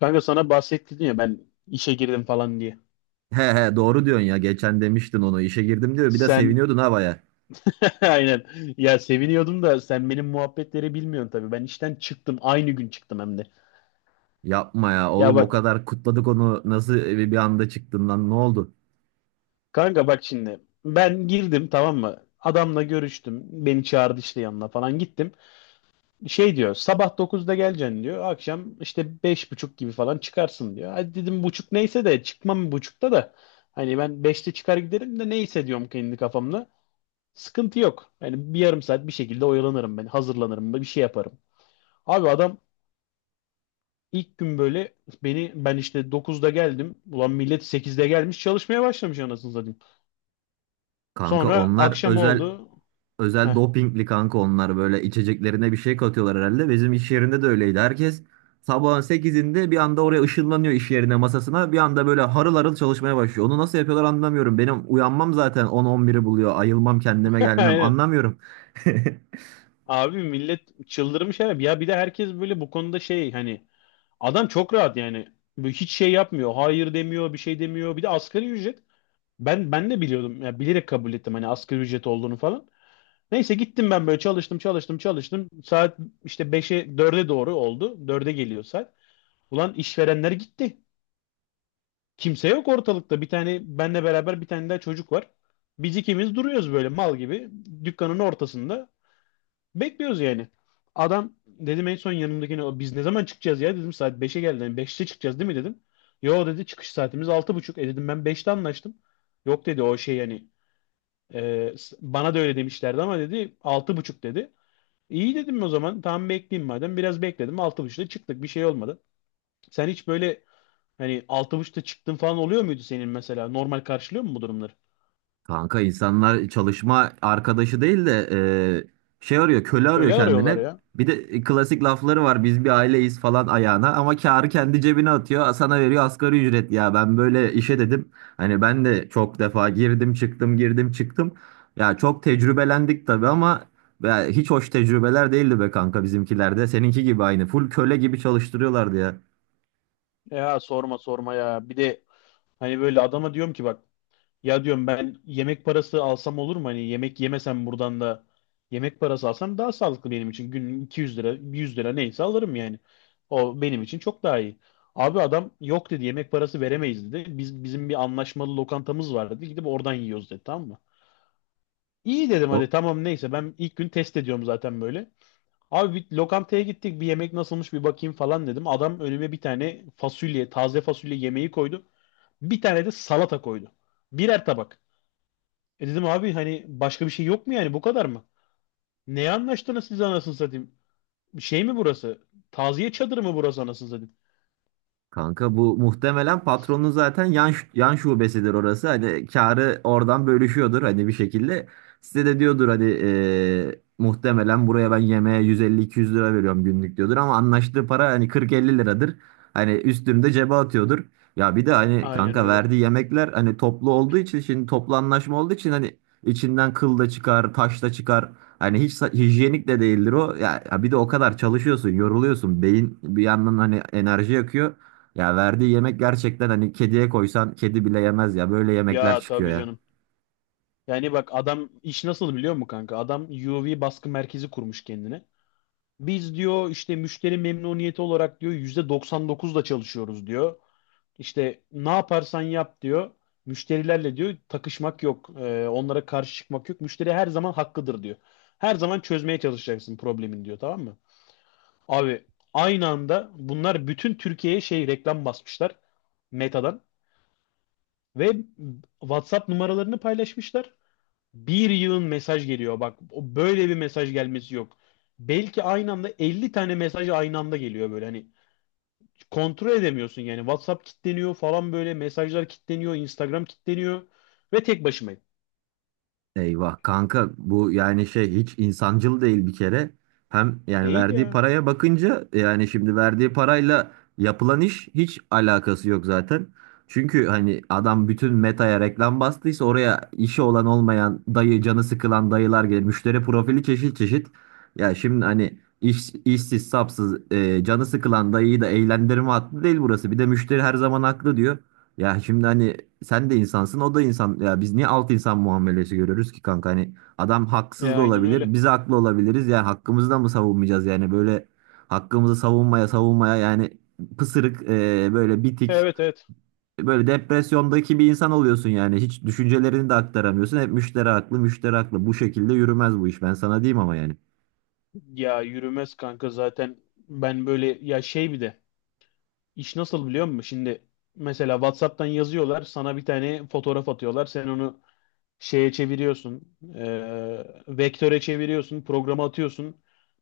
Kanka sana bahsettin ya ben işe girdim falan diye. He he doğru diyorsun ya. Geçen demiştin onu. İşe girdim diyor. Bir de Sen seviniyordun ha baya. aynen. Ya, seviniyordum da sen benim muhabbetleri bilmiyorsun tabii. Ben işten çıktım, aynı gün çıktım hem de. Yapma ya Ya oğlum o bak kadar kutladık onu. Nasıl bir anda çıktın lan ne oldu? kanka, bak şimdi ben girdim, tamam mı? Adamla görüştüm. Beni çağırdı, işte yanına falan gittim. Şey diyor, sabah 9'da geleceksin diyor. Akşam işte 5.30 gibi falan çıkarsın diyor. Hadi dedim, buçuk neyse de çıkmam buçukta da. Hani ben 5'te çıkar giderim de neyse, diyorum kendi kafamda. Sıkıntı yok. Yani bir yarım saat bir şekilde oyalanırım ben. Hazırlanırım, bir şey yaparım. Abi adam ilk gün böyle, beni ben işte 9'da geldim. Ulan millet 8'de gelmiş çalışmaya başlamış anasını satayım. Kanka Sonra onlar akşam özel oldu. özel Heh, dopingli kanka onlar böyle içeceklerine bir şey katıyorlar herhalde. Bizim iş yerinde de öyleydi. Herkes sabahın sekizinde bir anda oraya ışınlanıyor iş yerine masasına. Bir anda böyle harıl harıl çalışmaya başlıyor. Onu nasıl yapıyorlar anlamıyorum. Benim uyanmam zaten on on biri buluyor. Ayılmam kendime gelmem aynen. anlamıyorum. Abi millet çıldırmış herhalde. Ya bir de herkes böyle bu konuda şey hani adam çok rahat yani. Böyle hiç şey yapmıyor. Hayır demiyor, bir şey demiyor. Bir de asgari ücret. Ben de biliyordum. Ya bilerek kabul ettim, hani asgari ücret olduğunu falan. Neyse gittim, ben böyle çalıştım, çalıştım, çalıştım. Saat işte beşe dörde doğru oldu. Dörde geliyor saat. Ulan işverenler gitti. Kimse yok ortalıkta. Bir tane benle beraber bir tane daha çocuk var. Biz ikimiz duruyoruz böyle mal gibi. Dükkanın ortasında. Bekliyoruz yani. Adam dedim en son yanımdakine, "O biz ne zaman çıkacağız ya dedim, saat 5'e geldi. Yani 5'te çıkacağız değil mi dedim. Yo dedi, çıkış saatimiz 6.30. E dedim ben 5'te anlaştım. Yok dedi, o şey yani bana da öyle demişlerdi ama dedi, 6.30 dedi. İyi dedim o zaman. Tamam bekleyeyim madem. Biraz bekledim. 6.30'da çıktık. Bir şey olmadı. Sen hiç böyle hani 6.30'da çıktın falan oluyor muydu senin mesela? Normal karşılıyor mu bu durumları? Kanka insanlar çalışma arkadaşı değil de şey arıyor, köle arıyor Köle arıyorlar kendine. ya. Bir de klasik lafları var. Biz bir aileyiz falan ayağına ama kârı kendi cebine atıyor. Sana veriyor asgari ücret ya. Ben böyle işe dedim. Hani ben de çok defa girdim çıktım girdim çıktım. Ya çok tecrübelendik tabii ama ya hiç hoş tecrübeler değildi be kanka bizimkilerde. Seninki gibi aynı. Full köle gibi çalıştırıyorlardı ya. Ya sorma sorma ya. Bir de hani böyle adama diyorum ki bak, ya diyorum, ben yemek parası alsam olur mu? Hani yemek yemesem buradan da yemek parası alsam daha sağlıklı benim için. Günlük 200 lira, 100 lira neyse alırım yani. O benim için çok daha iyi. Abi adam yok dedi yemek parası veremeyiz dedi. Biz bizim bir anlaşmalı lokantamız var dedi. Gidip oradan yiyoruz dedi, tamam mı? İyi dedim, hadi O, tamam neyse, ben ilk gün test ediyorum zaten böyle. Abi bir lokantaya gittik, bir yemek nasılmış bir bakayım falan dedim. Adam önüme bir tane fasulye, taze fasulye yemeği koydu. Bir tane de salata koydu. Birer tabak. E dedim abi, hani başka bir şey yok mu yani, bu kadar mı? Neye anlaştınız siz anasını satayım? Şey mi burası? Taziye çadırı mı burası anasını satayım? kanka bu muhtemelen patronun zaten yan şubesidir orası. Hani karı oradan bölüşüyordur hani bir şekilde. Size de diyordur hani muhtemelen buraya ben yemeğe 150-200 lira veriyorum günlük diyordur ama anlaştığı para hani 40-50 liradır. Hani üstünü de cebe atıyordur. Ya bir de hani Aynen kanka öyle. verdiği yemekler hani toplu olduğu için şimdi toplu anlaşma olduğu için hani içinden kıl da çıkar, taş da çıkar. Hani hiç hijyenik de değildir o. Ya, ya bir de o kadar çalışıyorsun, yoruluyorsun. Beyin bir yandan hani enerji yakıyor. Ya verdiği yemek gerçekten hani kediye koysan kedi bile yemez ya. Böyle yemekler Ya çıkıyor tabii ya. canım. Yani bak adam iş nasıl biliyor musun kanka? Adam UV baskı merkezi kurmuş kendine. Biz diyor işte müşteri memnuniyeti olarak diyor %99'da çalışıyoruz diyor. İşte ne yaparsan yap diyor. Müşterilerle diyor takışmak yok. Onlara karşı çıkmak yok. Müşteri her zaman hakkıdır diyor. Her zaman çözmeye çalışacaksın problemin diyor, tamam mı? Abi aynı anda bunlar bütün Türkiye'ye şey reklam basmışlar, Meta'dan, ve WhatsApp numaralarını paylaşmışlar. Bir yığın mesaj geliyor. Bak o böyle bir mesaj gelmesi yok. Belki aynı anda 50 tane mesaj aynı anda geliyor böyle. Hani kontrol edemiyorsun yani. WhatsApp kilitleniyor falan böyle. Mesajlar kilitleniyor. Instagram kilitleniyor. Ve tek başımayım. Eyvah kanka bu yani şey hiç insancıl değil bir kere. Hem yani Değil verdiği ya. paraya bakınca yani şimdi verdiği parayla yapılan iş hiç alakası yok zaten. Çünkü hani adam bütün Meta'ya reklam bastıysa oraya işi olan olmayan dayı canı sıkılan dayılar gelir. Müşteri profili çeşit çeşit. Ya şimdi hani işsiz sapsız canı sıkılan dayıyı da eğlendirme hattı değil burası. Bir de müşteri her zaman haklı diyor. Ya şimdi hani sen de insansın o da insan. Ya biz niye alt insan muamelesi görüyoruz ki kanka? Hani adam haksız Ya da aynen öyle. olabilir. Biz haklı olabiliriz. Yani hakkımızı da mı savunmayacağız? Yani böyle hakkımızı savunmaya savunmaya yani pısırık böyle bitik Evet, evet. böyle depresyondaki bir insan oluyorsun yani. Hiç düşüncelerini de aktaramıyorsun. Hep müşteri haklı müşteri haklı. Bu şekilde yürümez bu iş. Ben sana diyeyim ama yani. Ya yürümez kanka zaten. Ben böyle ya şey bir de. İş nasıl biliyor musun? Şimdi mesela WhatsApp'tan yazıyorlar. Sana bir tane fotoğraf atıyorlar. Sen onu şeye çeviriyorsun, e, vektöre çeviriyorsun, programa atıyorsun,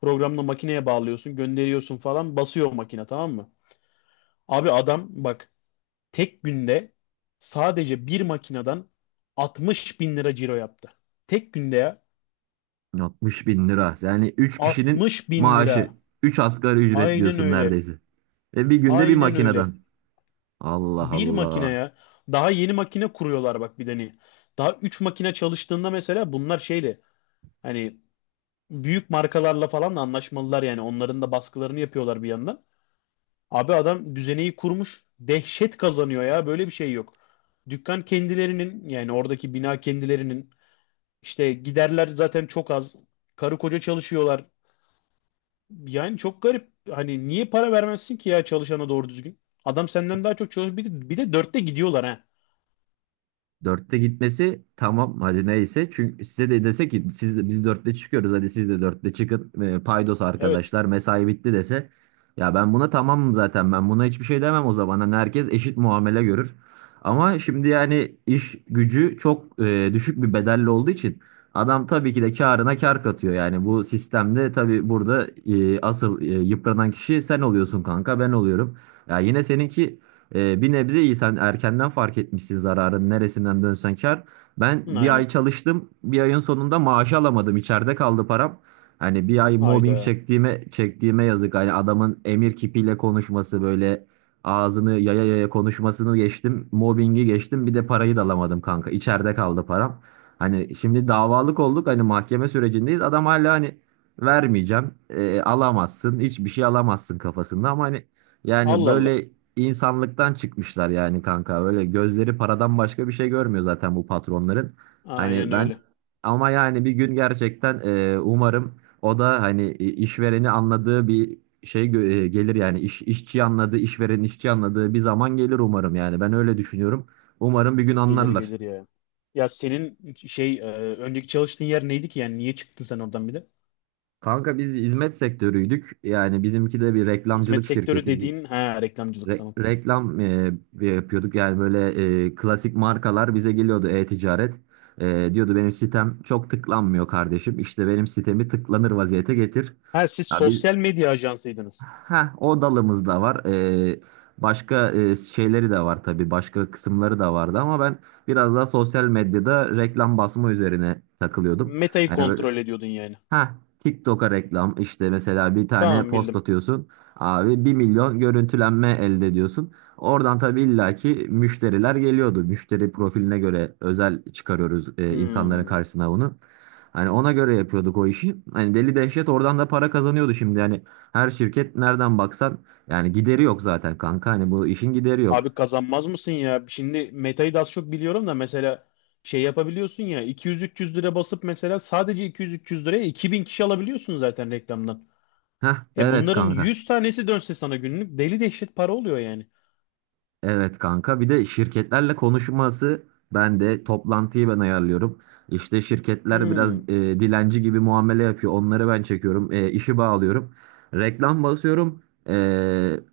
programla makineye bağlıyorsun, gönderiyorsun falan, basıyor makine, tamam mı? Abi adam bak tek günde sadece bir makineden 60 bin lira ciro yaptı. Tek günde ya 60 bin lira. Yani üç kişinin 60 bin maaşı. lira. Üç asgari ücret Aynen diyorsun öyle. neredeyse. Ve bir günde bir Aynen öyle. makineden. Allah Bir Allah. makineye daha yeni makine kuruyorlar bak bir de hani. Daha 3 makine çalıştığında mesela bunlar şeyle hani büyük markalarla falan da anlaşmalılar yani. Onların da baskılarını yapıyorlar bir yandan. Abi adam düzeneyi kurmuş. Dehşet kazanıyor ya. Böyle bir şey yok. Dükkan kendilerinin yani, oradaki bina kendilerinin, işte giderler zaten çok az. Karı koca çalışıyorlar. Yani çok garip. Hani niye para vermezsin ki ya çalışana doğru düzgün? Adam senden daha çok çalışıyor. Bir de dörtte gidiyorlar ha. Dörtte gitmesi tamam hadi neyse. Çünkü size de dese ki siz de, biz dörtte çıkıyoruz hadi siz de dörtte çıkın. Paydos Evet. arkadaşlar mesai bitti dese. Ya ben buna tamamım zaten ben buna hiçbir şey demem o zaman. Hani herkes eşit muamele görür. Ama şimdi yani iş gücü çok düşük bir bedelli olduğu için adam tabii ki de karına kar katıyor. Yani bu sistemde tabii burada asıl yıpranan kişi sen oluyorsun kanka ben oluyorum. Ya yine seninki bir nebze iyi, sen erkenden fark etmişsin zararın neresinden dönsen kar. Ben Hı, bir aynen. ay çalıştım bir ayın sonunda maaşı alamadım içeride kaldı param. Hani bir ay mobbing Hayda. çektiğime çektiğime yazık. Hani adamın emir kipiyle konuşması böyle ağzını yaya yaya konuşmasını geçtim. Mobbingi geçtim bir de parayı da alamadım kanka içeride kaldı param. Hani şimdi davalık olduk hani mahkeme sürecindeyiz adam hala hani vermeyeceğim alamazsın hiçbir şey alamazsın kafasında ama hani yani Allah Allah. böyle insanlıktan çıkmışlar yani kanka. Böyle gözleri paradan başka bir şey görmüyor zaten bu patronların. Hani Aynen ben öyle. ama yani bir gün gerçekten umarım o da hani işvereni anladığı bir gelir yani işçi anladığı, işverenin işçi anladığı bir zaman gelir umarım yani. Ben öyle düşünüyorum. Umarım bir gün Gelir anlarlar. gelir ya. Ya senin şey e, önceki çalıştığın yer neydi ki yani niye çıktın sen oradan bir de? Kanka biz hizmet sektörüydük. Yani bizimki de bir Hizmet reklamcılık sektörü şirketi, dediğin ha, reklamcılık, tamam. reklam yapıyorduk yani böyle klasik markalar bize geliyordu e-ticaret. Diyordu benim sitem çok tıklanmıyor kardeşim. İşte benim sitemi tıklanır vaziyete getir. Ha siz Ya biz sosyal medya ajansıydınız. ha o dalımız da var. E, başka şeyleri de var tabii. Başka kısımları da vardı ama ben biraz daha sosyal medyada reklam basma üzerine takılıyordum. Meta'yı Hani böyle kontrol ediyordun yani. ha, TikTok'a reklam işte mesela bir tane Tamam post bildim. atıyorsun abi 1 milyon görüntülenme elde ediyorsun. Oradan tabii illaki müşteriler geliyordu. Müşteri profiline göre özel çıkarıyoruz insanların Hmm. karşısına bunu. Hani ona göre yapıyorduk o işi. Hani deli dehşet oradan da para kazanıyordu şimdi. Yani her şirket nereden baksan yani gideri yok zaten kanka. Hani bu işin gideri yok. Abi kazanmaz mısın ya? Şimdi Meta'yı da az çok biliyorum da mesela şey yapabiliyorsun ya 200-300 lira basıp mesela sadece 200-300 liraya 2000 kişi alabiliyorsun zaten reklamdan. Heh, E evet bunların kanka. 100 tanesi dönse sana günlük deli dehşet para oluyor yani. Evet kanka bir de şirketlerle konuşması ben de toplantıyı ben ayarlıyorum. İşte şirketler biraz Hmm. Dilenci gibi muamele yapıyor. Onları ben çekiyorum. E, işi bağlıyorum. Reklam basıyorum. E,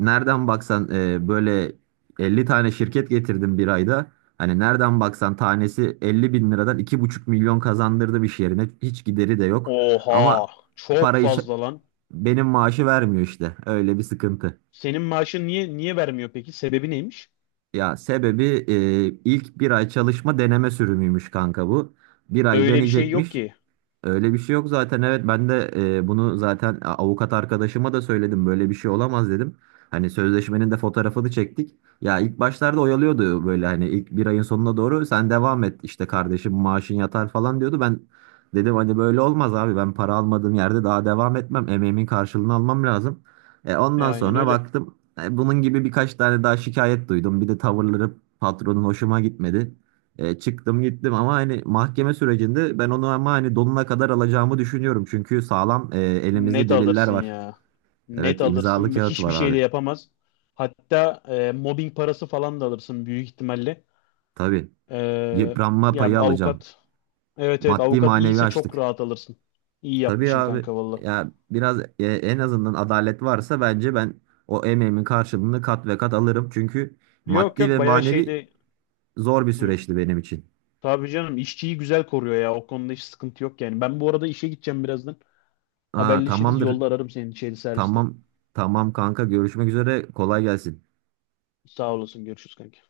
nereden baksan böyle 50 tane şirket getirdim bir ayda. Hani nereden baksan tanesi 50 bin liradan 2,5 milyon kazandırdı bir yerine. Hiç gideri de yok. Oha, Ama çok parayı ç- fazla lan. benim maaşı vermiyor işte. Öyle bir sıkıntı. Senin maaşın niye vermiyor peki? Sebebi neymiş? Ya sebebi ilk bir ay çalışma deneme sürümüymüş kanka bu. Bir ay Öyle bir şey yok deneyecekmiş. ki. Öyle bir şey yok zaten, evet ben de bunu zaten avukat arkadaşıma da söyledim böyle bir şey olamaz dedim. Hani sözleşmenin de fotoğrafını çektik. Ya ilk başlarda oyalıyordu böyle hani ilk bir ayın sonuna doğru sen devam et işte kardeşim maaşın yatar falan diyordu. Ben dedim hani böyle olmaz abi ben para almadığım yerde daha devam etmem, emeğimin karşılığını almam lazım. E, E, ondan aynen sonra öyle. baktım bunun gibi birkaç tane daha şikayet duydum, bir de tavırları patronun hoşuma gitmedi. Çıktım gittim ama hani mahkeme sürecinde ben onu ama hani donuna kadar alacağımı düşünüyorum. Çünkü sağlam elimizde Net deliller alırsın var. ya. Net Evet imzalı alırsın. Bak, kağıt hiçbir var şey de abi. yapamaz. Hatta mobbing parası falan da alırsın büyük ihtimalle. Tabii E, yıpranma Ya payı alacağım. avukat. Evet, evet, Maddi avukat manevi iyiyse çok açtık. rahat alırsın. İyi Tabii yapmışsın abi kanka valla. ya biraz en azından adalet varsa bence ben o emeğimin karşılığını kat ve kat alırım. Çünkü Yok maddi ve yok bayağı manevi şeyde. zor bir Hı. süreçti benim için. Tabii canım işçiyi güzel koruyor ya. O konuda hiç sıkıntı yok yani. Ben bu arada işe gideceğim birazdan. Aa, Haberleşiriz. tamamdır. Yolda ararım seni şeyde serviste. Tamam. Tamam kanka görüşmek üzere. Kolay gelsin. Sağ olasın. Görüşürüz kanka.